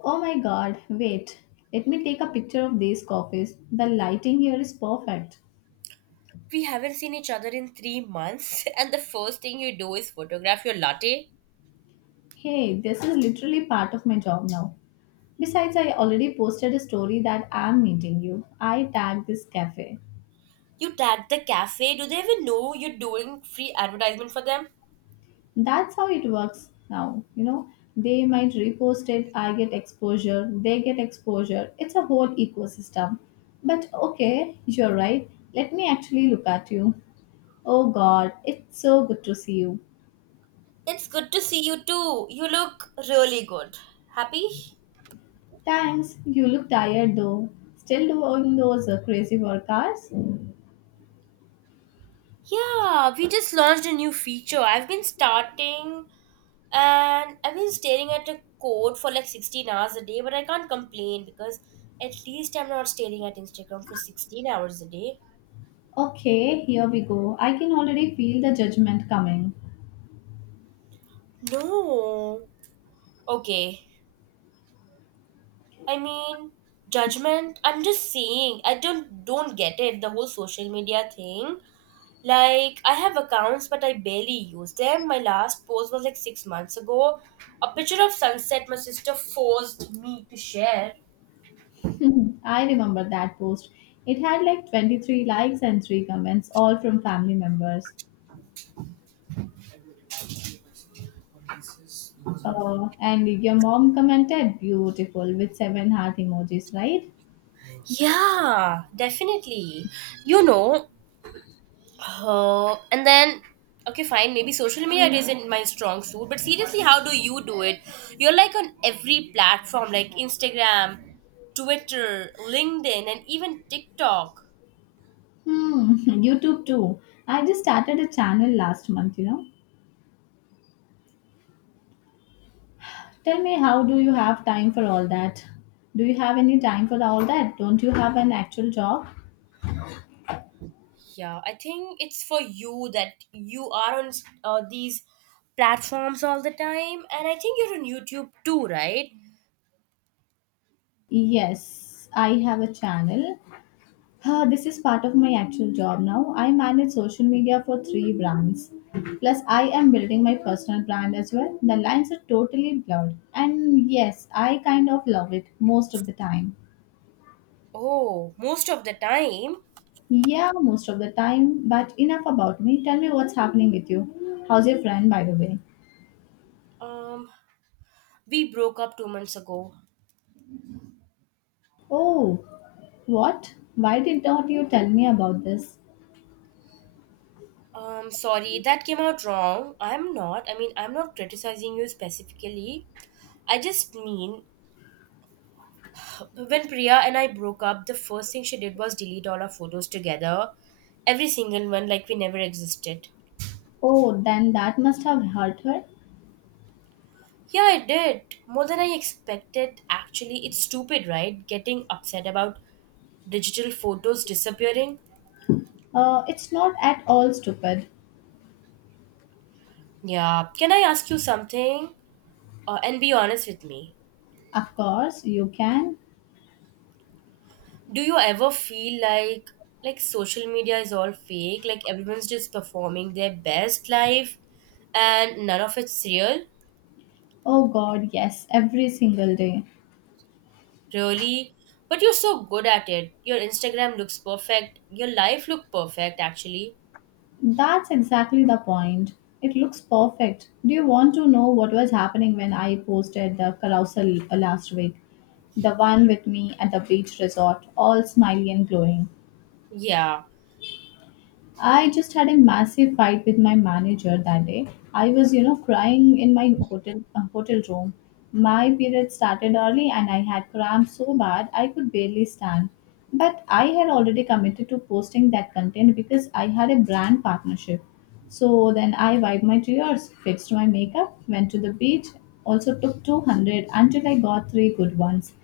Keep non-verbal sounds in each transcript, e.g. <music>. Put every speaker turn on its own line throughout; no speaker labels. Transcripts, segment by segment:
Oh my god, wait. Let me take a picture of these coffees. The lighting here is perfect.
We haven't seen each other in 3 months, <laughs> and the first thing you do is photograph your latte.
Hey, this is literally part of my job now. Besides, I already posted a story that I'm meeting you. I tagged this cafe.
You tag the cafe. Do they even know you're doing free advertisement for them?
That's how it works now. You know, they might repost it, I get exposure, they get exposure. It's a whole ecosystem. But okay, you're right. Let me actually look at you. Oh god, it's so good to see you.
It's good to see you too. You look really good. Happy?
Thanks. You look tired though. Still doing those crazy work hours?
Yeah, we just launched a new feature. I've been staring at a code for like 16 hours a day, but I can't complain because at least I'm not staring at Instagram for 16 hours a day.
Okay, here we go. I can already feel the judgment coming.
No. Okay, I mean, judgment. I'm just saying, I don't get it. The whole social media thing. Like, I have accounts, but I barely use them. My last post was like 6 months ago. A picture of sunset my sister forced me to share.
<laughs> I remember that post. It had like 23 likes and 3 comments, all from family members. And your mom commented beautiful with 7 heart emojis, right?
Yeah, definitely. You know, Oh, and then okay, fine. Maybe social media isn't my strong suit, but seriously, how do you do it? You're like on every platform, like Instagram, Twitter, LinkedIn, and even TikTok.
Hmm, <laughs> YouTube too. I just started a channel last month, you know. Tell me, how do you have time for all that? Do you have any time for all that? Don't you have an actual job?
Yeah, I think it's for you that you are on these platforms all the time, and I think you're on YouTube too, right?
Yes, I have a channel. This is part of my actual job now. I manage social media for three brands. Plus, I am building my personal brand as well. The lines are totally blurred. And yes, I kind of love it most of the time.
Oh, most of the time.
Yeah, most of the time. But enough about me. Tell me what's happening with you. How's your friend, by the way?
Um, we broke up 2 months ago.
Oh, what? Why did not you tell me about this?
Sorry, that came out wrong. I mean, I'm not criticizing you specifically. I just mean when Priya and I broke up, the first thing she did was delete all our photos together. Every single one, like we never existed.
Oh, then that must have hurt her.
Yeah, I did. More than I expected, actually. It's stupid, right? Getting upset about digital photos disappearing.
It's not at all stupid.
Yeah. Can I ask you something? And be honest with me.
Of course, you can.
Do you ever feel like social media is all fake? Like everyone's just performing their best life and none of it's real?
Oh god, yes, every single day.
Really? But you're so good at it. Your Instagram looks perfect. Your life look perfect actually.
That's exactly the point. It looks perfect. Do you want to know what was happening when I posted the carousel last week? The one with me at the beach resort, all smiley and glowing.
Yeah.
I just had a massive fight with my manager that day. I was, you know, crying in my hotel hotel room. My period started early and I had cramps so bad I could barely stand. But I had already committed to posting that content because I had a brand partnership. So then I wiped my tears, fixed my makeup, went to the beach, also took 200 until I got three good ones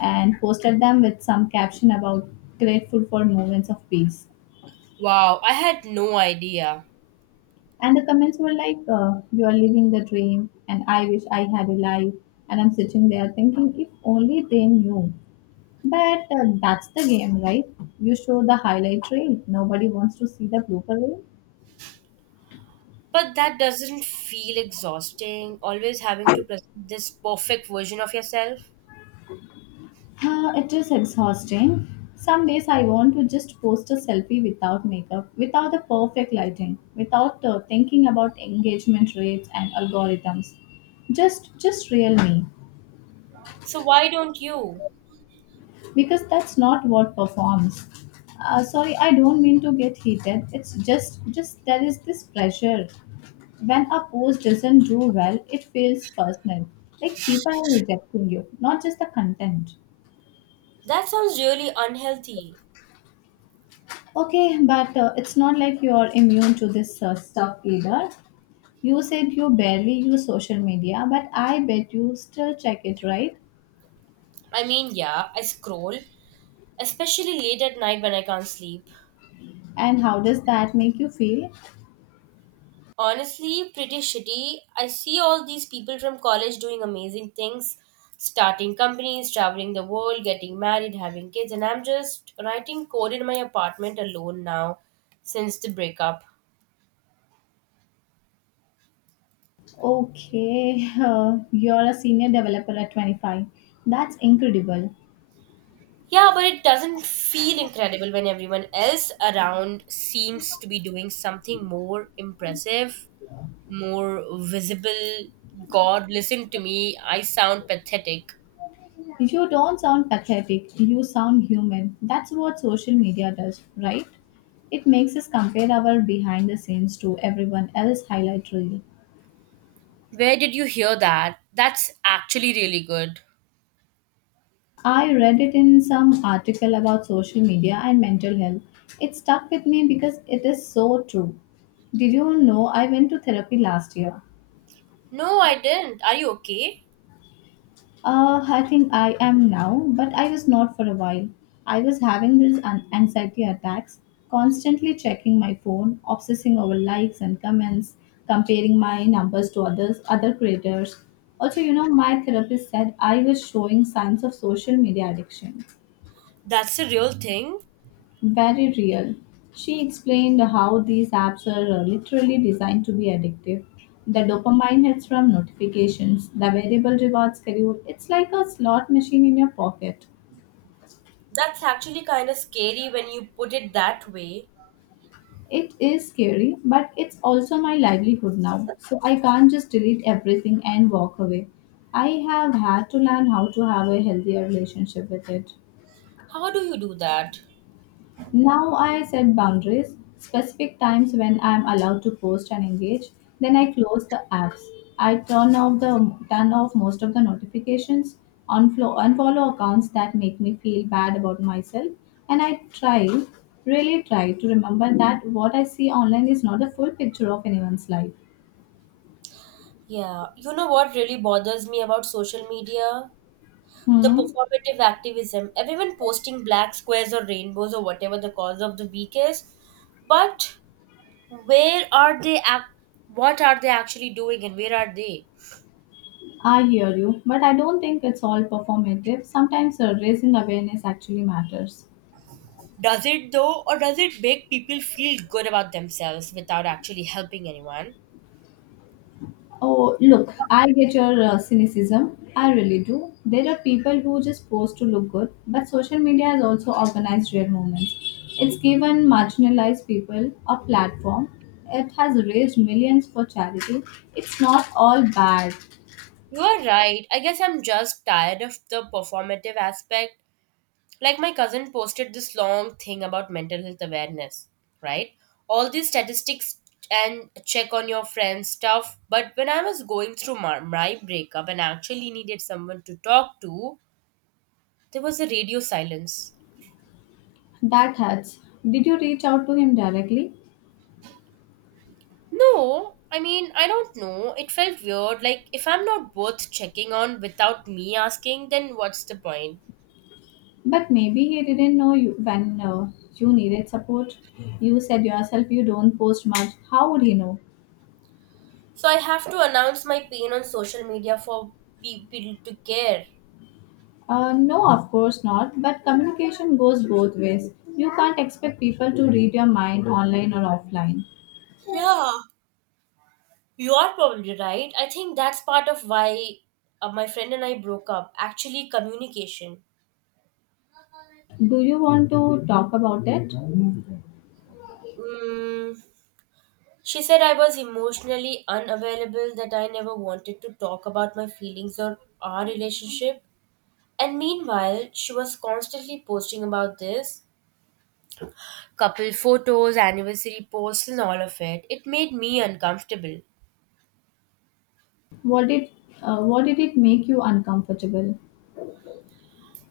and posted them with some caption about grateful for moments of peace.
Wow, I had no idea.
And the comments were like, you are living the dream, and I wish I had a life. And I'm sitting there thinking, if only they knew. But that's the game, right? You show the highlight reel. Nobody wants to see the blooper reel.
But that doesn't feel exhausting, always having to present this perfect version of yourself.
It is exhausting. Some days I want to just post a selfie without makeup, without the perfect lighting, without thinking about engagement rates and algorithms. Just real me.
So why don't you?
Because that's not what performs. Sorry, I don't mean to get heated. It's just there is this pressure. When a post doesn't do well, it feels personal, like people are rejecting you, not just the content.
That sounds really unhealthy.
Okay, but it's not like you're immune to this stuff either. You said you barely use social media, but I bet you still check it, right?
I mean, yeah, I scroll, especially late at night when I can't sleep.
And how does that make you feel?
Honestly, pretty shitty. I see all these people from college doing amazing things, starting companies, traveling the world, getting married, having kids, and I'm just writing code in my apartment alone now since the breakup.
Okay, <laughs> you're a senior developer at 25. That's incredible.
Yeah, but it doesn't feel incredible when everyone else around seems to be doing something more impressive, more visible. God, listen to me. I sound pathetic.
You don't sound pathetic, you sound human. That's what social media does, right? It makes us compare our behind the scenes to everyone else's highlight reel.
Where did you hear that? That's actually really good.
I read it in some article about social media and mental health. It stuck with me because it is so true. Did you know I went to therapy last year?
No, I didn't. Are you okay?
I think I am now, but I was not for a while. I was having these anxiety attacks, constantly checking my phone, obsessing over likes and comments, comparing my numbers to others, other creators. Also, you know, my therapist said I was showing signs of social media addiction.
That's a real thing.
Very real. She explained how these apps are literally designed to be addictive. The dopamine hits from notifications, the variable rewards schedule. It's like a slot machine in your pocket.
That's actually kind of scary when you put it that way.
It is scary, but it's also my livelihood now. So I can't just delete everything and walk away. I have had to learn how to have a healthier relationship with it.
How do you do that?
Now I set boundaries, specific times when I am allowed to post and engage. Then I close the apps. I turn off most of the notifications, unfollow accounts that make me feel bad about myself, and I really try to remember that what I see online is not the full picture of anyone's life.
Yeah, you know what really bothers me about social media? The
Hmm.
performative activism. Everyone posting black squares or rainbows or whatever the cause of the week is. But where are they? Ac- What are they actually doing and where are they?
I hear you, but I don't think it's all performative. Sometimes raising awareness actually matters.
Does it though, or does it make people feel good about themselves without actually helping anyone?
Oh, look, I get your cynicism. I really do. There are people who just post to look good, but social media has also organized real movements. It's given marginalized people a platform. It has raised millions for charity. It's not all bad.
You are right. I guess I'm just tired of the performative aspect. Like my cousin posted this long thing about mental health awareness, right? All these statistics and check on your friends stuff. But when I was going through my breakup and actually needed someone to talk to, there was a radio silence.
That hurts. Did you reach out to him directly?
No, I mean, I don't know. It felt weird. Like, if I'm not worth checking on without me asking, then what's the point?
But maybe he didn't know you when you needed support. You said yourself you don't post much. How would he know?
So I have to announce my pain on social media for people to care.
No, of course not, but communication goes both ways. You can't expect people to read your mind online or offline.
Yeah, you are probably right. I think that's part of why my friend and I broke up. Actually, communication.
Do you want to talk about it?
Mm, she said I was emotionally unavailable, that I never wanted to talk about my feelings or our relationship. And meanwhile, she was constantly posting about this couple photos, anniversary posts, and all of it. It made me uncomfortable.
What did what did it make you uncomfortable?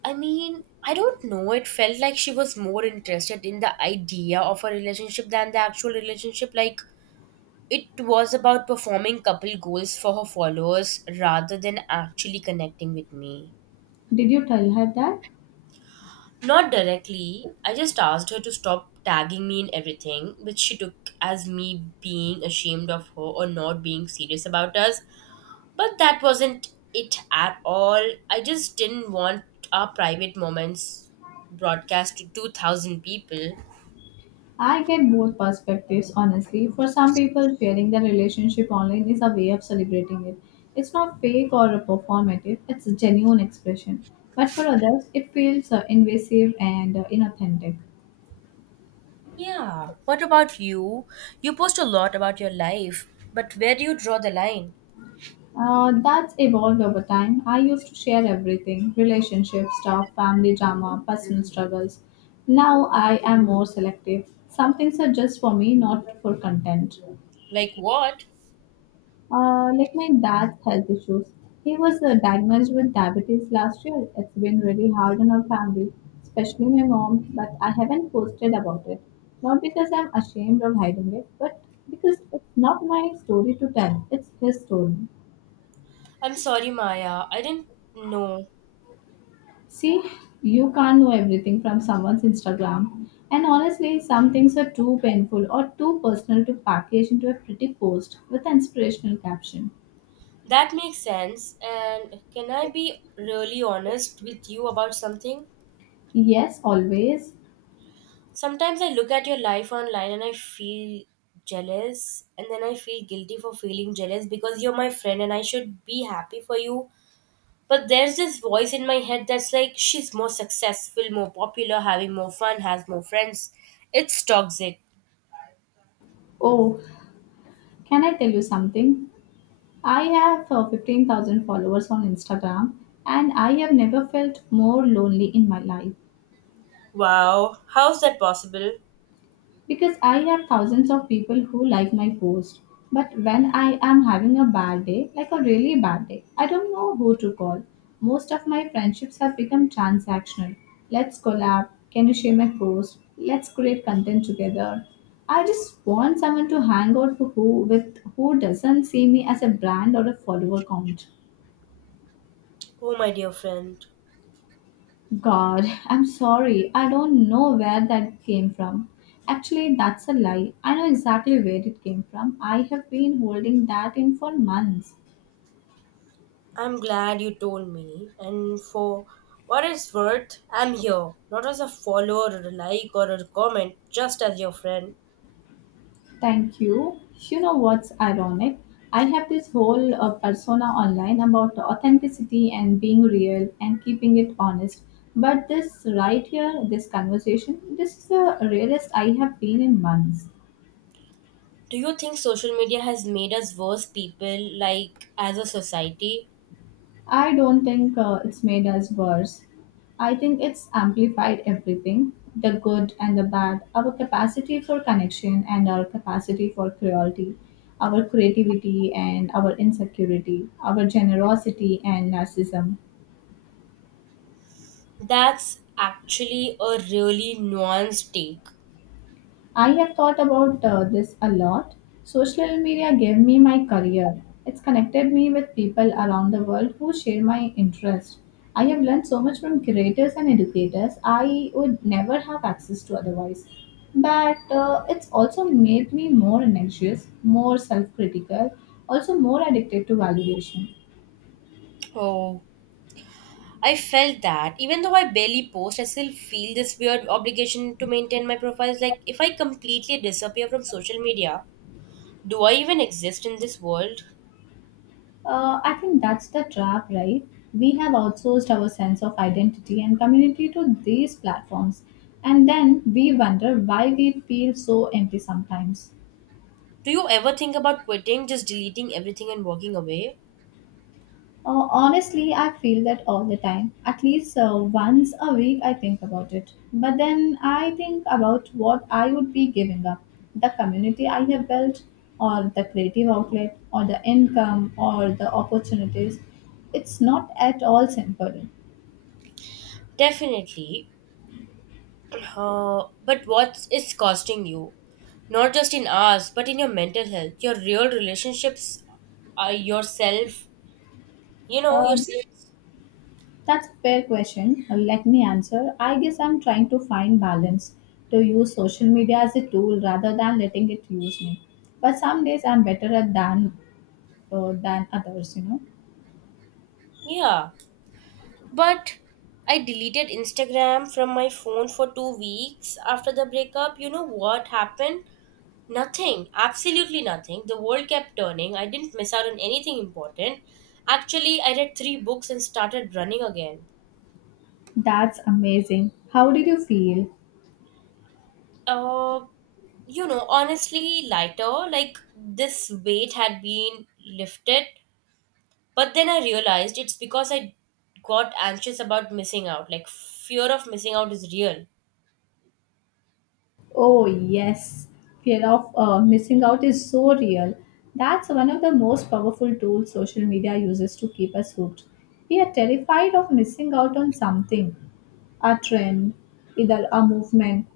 I mean, I don't know, it felt like she was more interested in the idea of a relationship than the actual relationship. Like, it was about performing couple goals for her followers rather than actually connecting with me.
Did you tell her that?
Not directly. I just asked her to stop tagging me in everything, which she took as me being ashamed of her or not being serious about us. But that wasn't it at all. I just didn't want our private moments broadcast to 2,000 people.
I get both perspectives, honestly. For some people, sharing their relationship online is a way of celebrating it. It's not fake or performative, it's a genuine expression. But for others, it feels invasive and inauthentic.
Yeah. What about you? You post a lot about your life, but where do you draw the line?
That's evolved over time. I used to share everything relationships, stuff, family drama, personal struggles. Now I am more selective. Some things are just for me, not for content.
Like what?
Like my dad's health issues. He was diagnosed with diabetes last year. It's been really hard on our family, especially my mom, but I haven't posted about it. Not because I'm ashamed or hiding it, but because it's not my story to tell, it's his story.
I'm sorry, Maya. I didn't know.
See, you can't know everything from someone's Instagram. And honestly, some things are too painful or too personal to package into a pretty post with an inspirational caption.
That makes sense. And can I be really honest with you about something?
Yes, always.
Sometimes I look at your life online and I feel jealous, and then I feel guilty for feeling jealous because you're my friend and I should be happy for you. But there's this voice in my head that's like, she's more successful, more popular, having more fun, has more friends. It's toxic.
Oh, can I tell you something? I have 15,000 followers on Instagram and I have never felt more lonely in my life.
Wow, how's that possible?
Because I have thousands of people who like my post. But when I am having a bad day, like a really bad day, I don't know who to call. Most of my friendships have become transactional. Let's collab. Can you share my post? Let's create content together. I just want someone to hang out with who doesn't see me as a brand or a follower count.
Oh, my dear friend.
God, I'm sorry. I don't know where that came from. Actually, that's a lie. I know exactly where it came from. I have been holding that in for months.
I'm glad you told me. And for what it's worth, I'm here, not as a follower or a like or a comment, just as your friend.
Thank you. You know what's ironic? I have this whole persona online about authenticity and being real and keeping it honest. But this right here, this conversation, this is the realest I have been in months.
Do you think social media has made us worse people, like as a society?
I don't think it's made us worse. I think it's amplified everything the good and the bad, our capacity for connection and our capacity for cruelty, our creativity and our insecurity, our generosity and narcissism.
That's actually a really nuanced take.
I have thought about this a lot. Social media gave me my career. It's connected me with people around the world who share my interest. I have learned so much from creators and educators I would never have access to otherwise. But it's also made me more anxious, more self critical, also more addicted to validation.
Oh, I felt that. Even though I barely post, I still feel this weird obligation to maintain my profiles. Like, if I completely disappear from social media, do I even exist in this world?
I think that's the trap, right? We have outsourced our sense of identity and community to these platforms, and then we wonder why we feel so empty sometimes.
Do you ever think about quitting, just deleting everything and walking away?
Honestly, I feel that all the time. At least once a week, I think about it. But then I think about what I would be giving up the community I have built, or the creative outlet, or the income, or the opportunities. It's not at all simple.
Definitely. But what is costing you? Not just in hours, but in your mental health, your real relationships, yourself, you know,
Um,
yourself.
That's a fair question. Let me answer. I guess I'm trying to find balance to use social media as a tool rather than letting it use me. But some days I'm better at than than others. You know.
Yeah. But I deleted Instagram from my phone for 2 weeks after the breakup. You know what happened? Nothing, absolutely nothing. The world kept turning. I didn't miss out on anything important. Actually, I read three books and started running again.
That's amazing. How did you feel?
Uh, you know, honestly, lighter. Like, this weight had been lifted. But then I realized it's because I got anxious about missing out. Like, fear of missing out is real.
Oh, yes. Fear of missing out is so real. That's one of the most powerful tools social media uses to keep us hooked. We are terrified of missing out on something a trend, either a movement,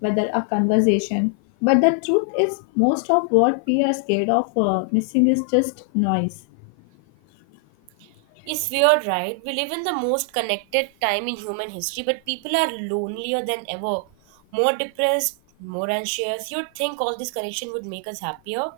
whether a conversation. But the truth is, most of what we are scared of missing is just noise.
It's weird, right? We live in the most connected time in human history, but people are lonelier than ever, more depressed, more anxious. You'd think all this connection would make us happier.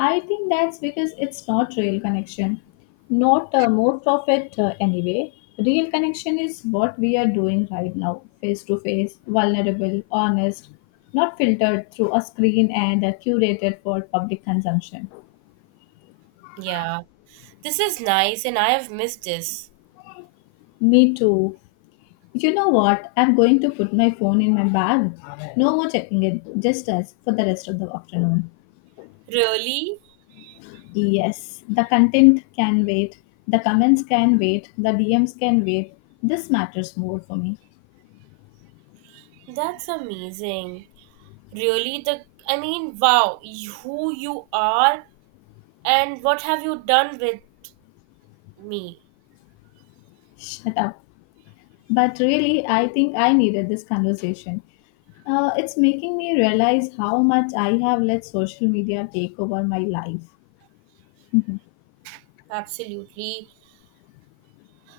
I think that's because it's not real connection. Not most of it, anyway. Real connection is what we are doing right now, face to face, vulnerable, honest, not filtered through a screen and curated for public consumption.
Yeah, this is nice, and I have missed this.
Me too. You know what? I'm going to put my phone in my bag. No more checking it, just us for the rest of the afternoon.
Really?
Yes, the content can wait, the comments can wait, the DMs can wait. This matters more for me.
That's amazing. Really, the I mean, wow, you- who you are and what have you done with me?
Shut up. But really, I think I needed this conversation. It's making me realize how much I have let social media take over my life.
Absolutely.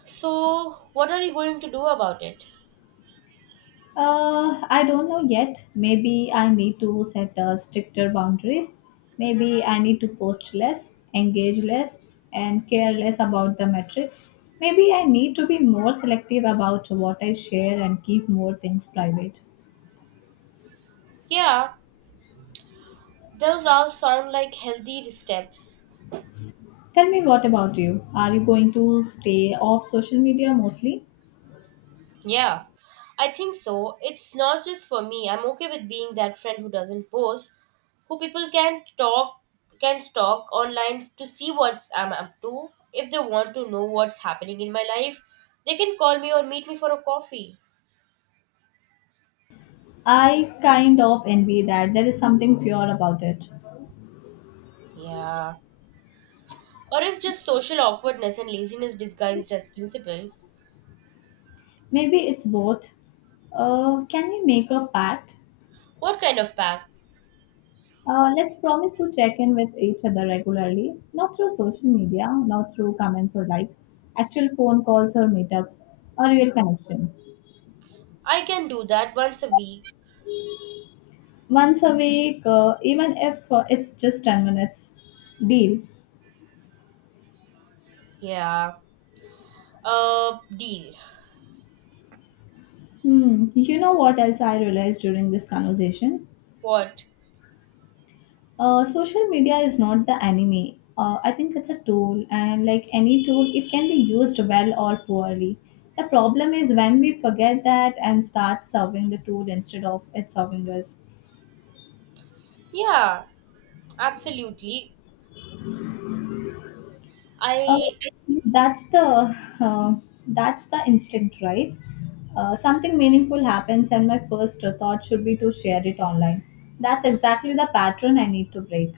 So, what are you going to do about it?
I don't know yet. Maybe I need to set stricter boundaries. Maybe I need to post less, engage less, and care less about the metrics. Maybe I need to be more selective about what I share and keep more things private.
Yeah, those all sound like healthy steps.
Tell me, what about you? Are you going to stay off social media mostly?
Yeah, I think so. It's not just for me. I'm okay with being that friend who doesn't post, who people can stalk online to see what I'm up to. If they want to know what's happening in my life, they can call me or meet me for a coffee.
I kind of envy that. There is something pure about it.
Yeah. Or it's just social awkwardness and laziness disguised as principles.
Maybe it's both. Can we make a pact?
What kind of pack?
Let's promise to check in with each other regularly, not through social media, not through comments or likes, actual phone calls or meetups, a real connection.
I can do that once a week.
Once a week, even if it's just 10 minutes. Deal.
Yeah. Deal.
Hmm. You know what else I realized during this conversation?
What?
Social media is not the enemy. I think it's a tool, and like any tool, it can be used well or poorly. The problem is when we forget that and start serving the tool instead of it serving us.
Yeah, absolutely.
Uh,
I it's
that's the uh, that's the instinct, right? Something meaningful happens, and my first thought should be to share it online. That's exactly the pattern I need to break.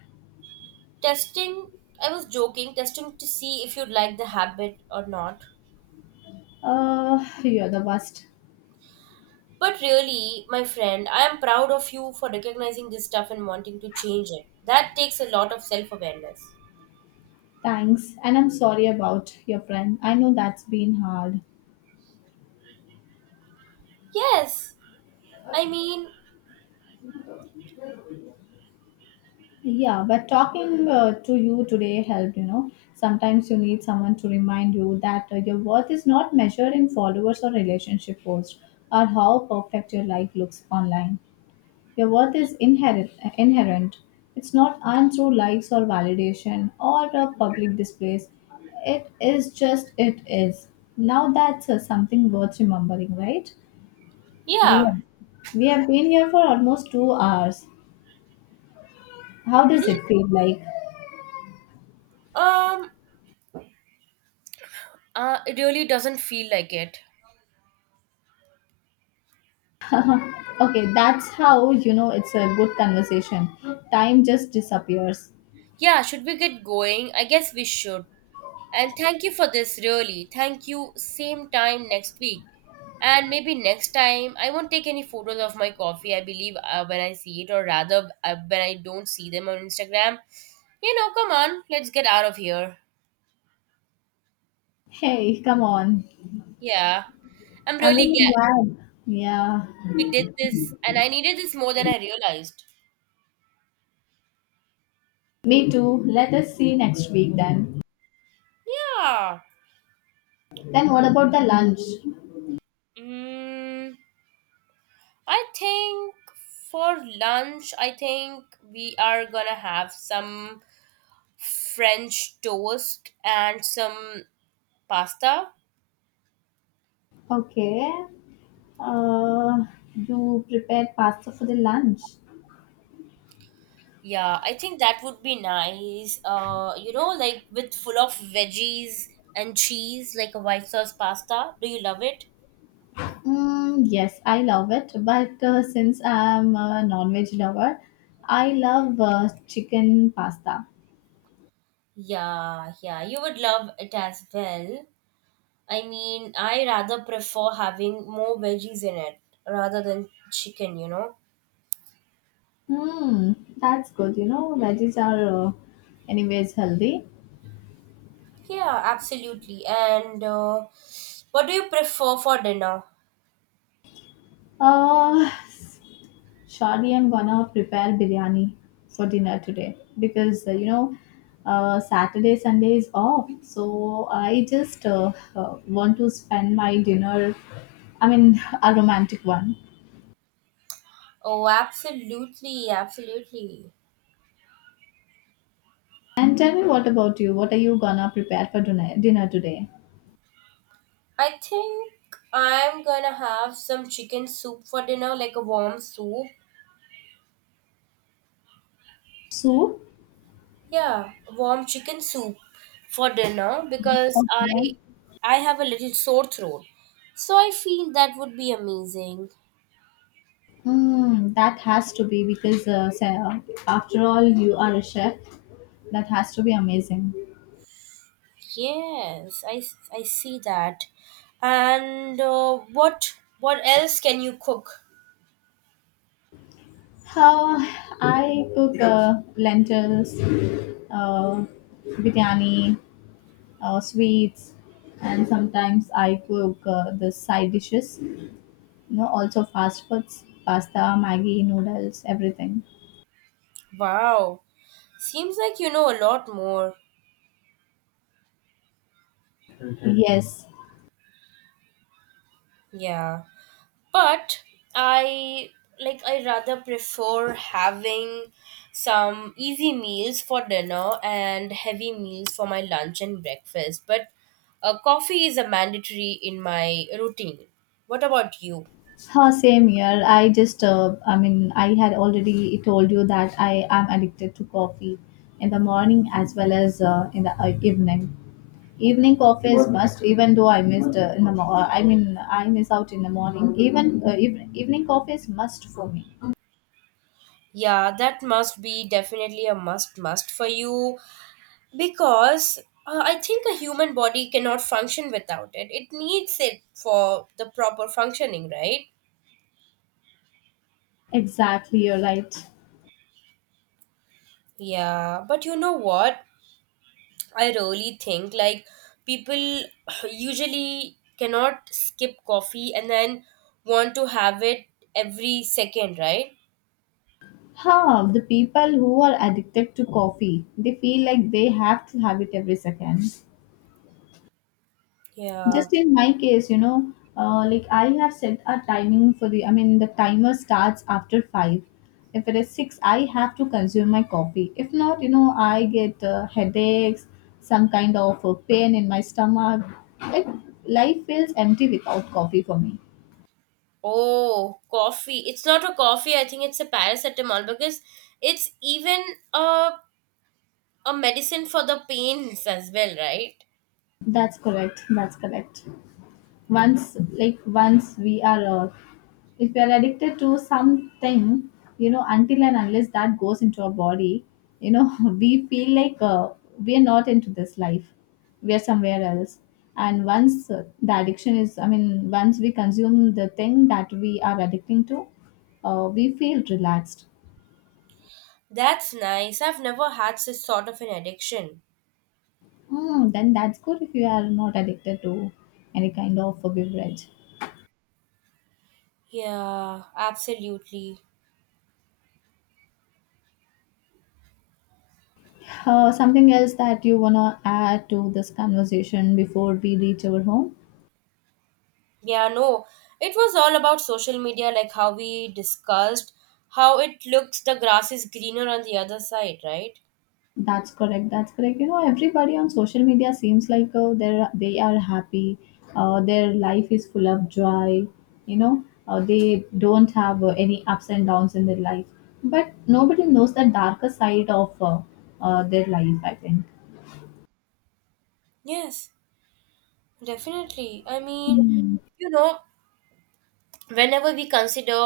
testing, I was joking, testing to see if you'd like the habit or not.
You're the worst.
But really, my friend, I am proud of you for recognizing this stuff and wanting to change it. That takes a lot of self awareness.
Thanks, and I'm sorry about your friend. I know that's been hard.
Yes, I mean,
Yeah, but talking to you today helped, you know. Sometimes you need someone to remind you that your worth is not measured in followers or relationship posts or how perfect your life looks online. Your worth is inherent. Inherent. It's not earned through likes or validation or public displays. It is just it is. Now that's something worth remembering, right? We
yeah.
have, we have been here for almost 2 hours. How does
Yeah.
it feel like?
Um, it really doesn't feel like it.
Okay, that's how you know it's a good conversation. Time just disappears.
Yeah, should we get going? I guess we should. And thank you for this, really. Thank you. Same time next week. And maybe next time, I won't take any photos of my coffee, I believe, when I see it, or rather, when I don't see them on Instagram. You know, come on, let's get out of here.
Hey, come on.
Yeah. I'm
I'm
really
really
glad
glad. Yeah,
we did this, and I needed this more than I realized.
me too. Let us see next week then.
Yeah.
Then what about the lunch?
Mm, I think for lunch, I think we are gonna have some French toast and some pasta.
Okay. Uh, you prepared pasta for the lunch.
Yeah, I think that would be nice. You know, like with full of veggies and cheese, like a white sauce pasta. Do you love it?
Mm, yes, I love it. But since I'm a non-veg lover, I love chicken pasta.
Yeah, yeah, you would love it as well. I mean, I rather prefer having more veggies in it rather than chicken, you know?
Hmm, that's good. You know, veggies are anyways healthy.
Yeah, absolutely. And what do you prefer for dinner?
Uh, Surely I'm gonna prepare biryani for dinner today because you know, Saturday Sunday is off, so I just want to spend my dinner. I mean, <laughs> a romantic one.
Oh, absolutely, absolutely.
And tell me, what about you? What are you gonna prepare for dinner today?
I think I'm gonna have some chicken soup for dinner, like a warm soup.
Soup?
Yeah, warm chicken soup for dinner because
Okay.
I have a little sore throat. So I feel that would be amazing.
Mm, that has to be because after all, you are a chef. That has to be amazing.
I see that. And what else can you cook?
How I cook lentils, uh, biryani, sweets, and sometimes I cook the side dishes. You know, also fast foods, pasta, Maggi, noodles, everything.
Wow. Seems like you know a lot more.
Yes.
Yeah, but I like I rather prefer having some easy meals for dinner and heavy meals for my lunch and breakfast, but coffee is a mandatory in my routine. What about you?
Huh, same here. I just, I had already told you that I am addicted to coffee in the morning as well as in the evening. Evening coffee is must, even though I missed in the mo- I mean, I miss out in the morning. Even evening coffee is must for me.
Yeah, that must be definitely a must for you, because I think a human body cannot function without it. It needs it for the proper functioning, right?
Exactly, you're right.
Yeah, but you know what? I really think like people <clears throat> usually cannot skip coffee and then want to have it every second, right?
Huh, the people who are addicted to coffee, they feel like they have to have it every second.
Yeah.
Just in my case, you know, like I have set a timing for the I mean the timer. Starts after 5. If it is 6, I have to consume my coffee. If not, you know, I get headaches, some kind of pain in my stomach. It life feels empty without coffee for me.
Oh, coffee. It's not a coffee, I think it's a paracetamol because it's even a a medicine for the pains as well, right?
That's correct. Once, like once we are if we are addicted to something, you know, until and unless that goes into our body, you know, <laughs> we feel like we are not into this life, we are somewhere else. And once the addiction is, once we consume the thing that we are addicting to, we feel relaxed.
That's nice. I've never had this sort of an addiction.
Mm, then that's good, if you are not addicted to any kind of a beverage.
Yeah, absolutely.
Something else that you wanna add to this conversation before we reach our home?
Yeah, no. It was all about social media, like how we discussed, how it looks the grass is greener on the other side, right?
That's correct. You know, everybody on social media seems like they are happy. Their life is full of joy. You know, they don't have any ups and downs in their life. But nobody knows the darker side of their life, I think.
Yes, definitely. I mean,
Hmm.
you know, whenever we consider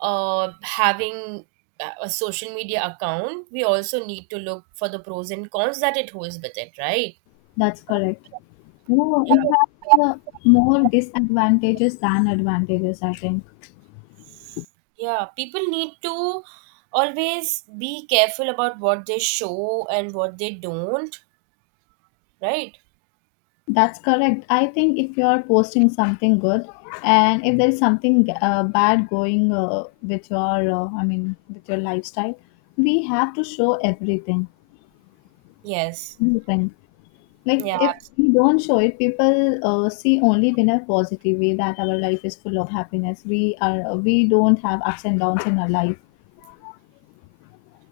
having a social media account, we also need to look for the pros and cons that it holds with it, right?
That's correct. No, it
Yeah.
has more disadvantages than advantages, I think.
Yeah, people need to always be careful about what they show and what they don't, right?
That's correct. I think if you are posting something good, and if there is something bad going with your lifestyle, we have to show everything.
Yes.
Everything. Like
Yeah.
if we don't show it, people see only in a positive way that our life is full of happiness. We don't have ups and downs in our life.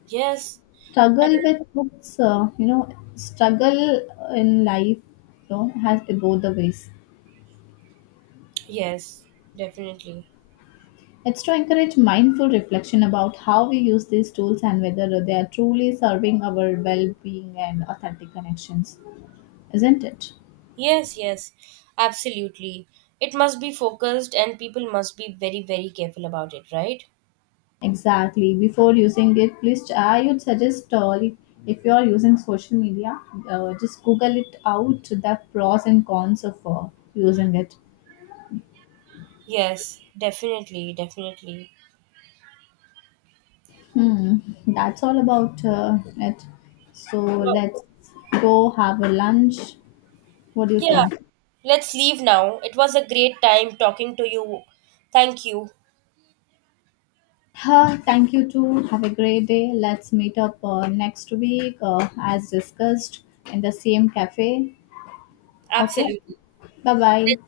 Yes. Uh,
Struggle with books, you know, struggle in life, you know, has both the ways.
yes, definitely.
It's to encourage mindful reflection about how we use these tools and whether they are truly serving our well being and authentic connections, isn't it?
Yes, yes. Absolutely. It must be focused and people must be very, very careful about it, right?
Exactly. Before using it, please, I would suggest, if you are using social media, just Google it out, the pros and cons of using it.
Yes, definitely, definitely.
Hmm, that's all about it. So
Well,
let's go have a lunch. What do you
yeah.
think?
Let's leave now. It was a great time talking to you. Thank you.
Huh, thank you too. Have a great day. Let's meet up next week, as discussed, in the same cafe. Okay,
Absolutely.
bye bye.
Let-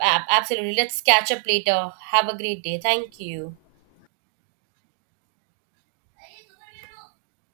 Absolutely. Let's catch up later. Have a great day. Thank you.